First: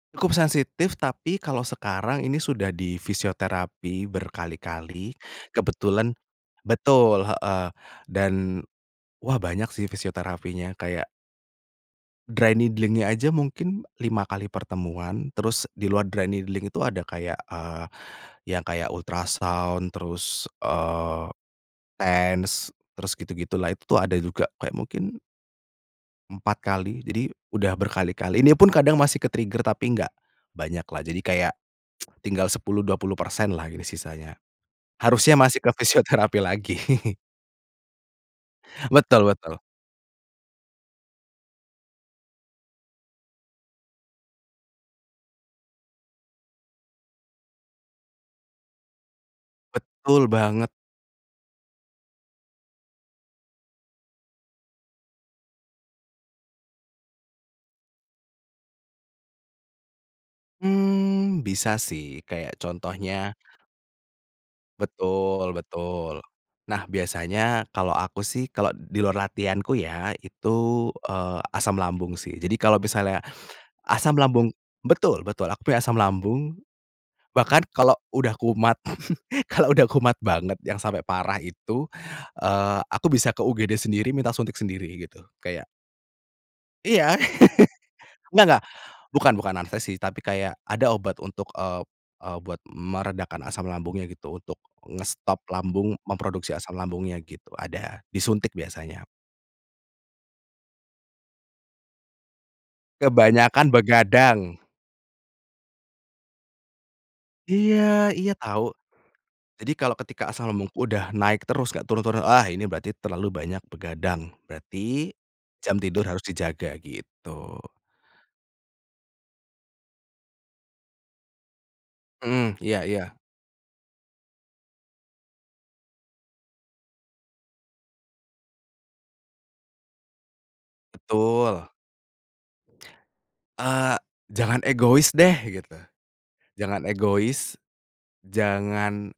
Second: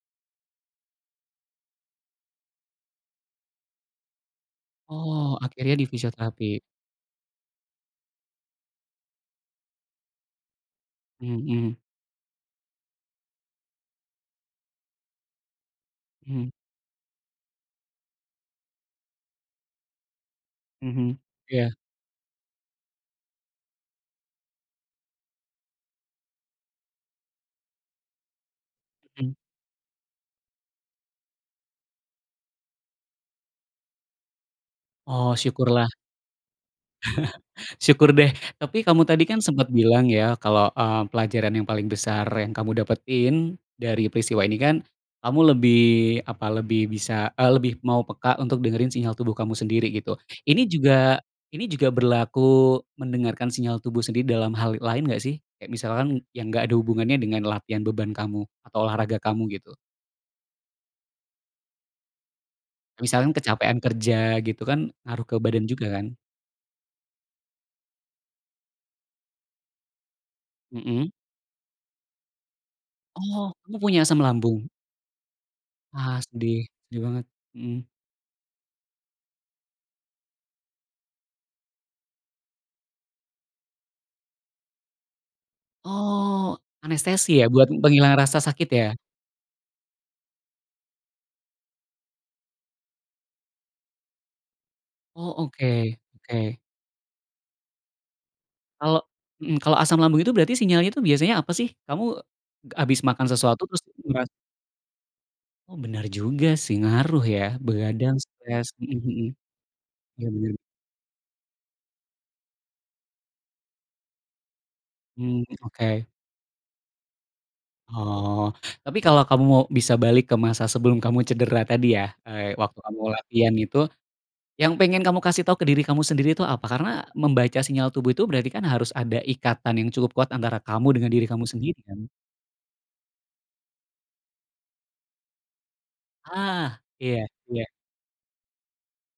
Cukup sensitif tapi kalau sekarang, ini sudah di fisioterapi berkali-kali, Oh akhirnya di kebetulan fisioterapi. betul heeh dan, wah banyak sih fisioterapinya, kayak Mhm. dry needling-nya aja mungkin 5 kali pertemuan, terus di luar dry Mhm. needling itu ada kayak, eee, yang kayak ultrasound terus, Mhm, eee, ya. TENS terus gitu gitu lah. Itu tuh ada juga kayak mungkin empat kali. Jadi, udah berkali kali ini pun kadang masih ke Mmm. trigger tapi enggak, banyak lah jadi kayak, tinggal 10, 20% lah ini sisanya. Oh Harusnya masih ke syukurlah. fisioterapi lagi. Syukur deh, tapi kamu Betul tadi kan betul. sempet bilang ya kalau, eee, pelajaran yang paling besar yang kamu dapetin, dari peristiwa ini kan, kamu lebih apa lebih bisa, eee, lebih mau peka untuk dengerin sinyal tubuh kamu sendiri gitu. Betul Ini banget. juga ini juga berlaku mendengarkan sinyal tubuh sendiri dalam hal lain enggak sih? Kayak misalkan yang enggak ada hubungannya dengan latihan beban kamu atau olahraga kamu gitu? Mmm, bisa sih kayak Misalkan contohnya kecapean kerja gitu kan, ngaruh ke Betul, badan juga kan? betul. Nah biasanya kalau aku sih kalau di luar latihanku ya itu, Mhm. eee, asam lambung sih. Jadi kalau misalnya, Oh kamu punya asam asam lambung lambung? betul betul, aku punya asam Ah sedih, lambung. sedih banget. Bahkan Mhm kalau udah kumat kalau udah kumat banget yang sampai parah itu, eee, aku bisa ke UGD sendiri minta suntik sendiri gitu, kayak Oh Iya. anestesi ya, buat penghilang rasa Enggak enggak, sakit ya? bukan bukan anestesi tapi kayak ada obat untuk, eee eee, buat meredakan asam lambungnya gitu, untuk Oh ngestop lambung oke, memproduksi oke asam lambungnya gitu ada, disuntik Kalau biasanya. mmm, kalau asam lambung itu berarti sinyalnya tuh biasanya apa sih? Kamu ga abis makan sesuatu Kebanyakan terus [unintelligible] begadang. Oh benar juga sih ngaruh ya, Iya, begadang, iya tau. stres. Mhm mhm. Jadi kalau Ya, ketika asam benar. lambung udah naik terus, enggak turun turun, ah, ini berarti terlalu banyak begadang, berarti Mmm, jam tidur oke. harus dijaga gitu. Oh, tapi kalau kamu mau bisa balik ke masa sebelum kamu cedera tadi ya, eee, Mhm, waktu iya kamu iya. latihan itu, yang pengen kamu kasih tau ke diri kamu sendiri itu apa? Karena membaca sinyal tubuh itu berarti kan harus ada ikatan yang cukup kuat antara kamu dengan diri kamu Betul. sendiri kan? Eh, jangan egois deh gitu, Ah jangan iya, egois, iya. jangan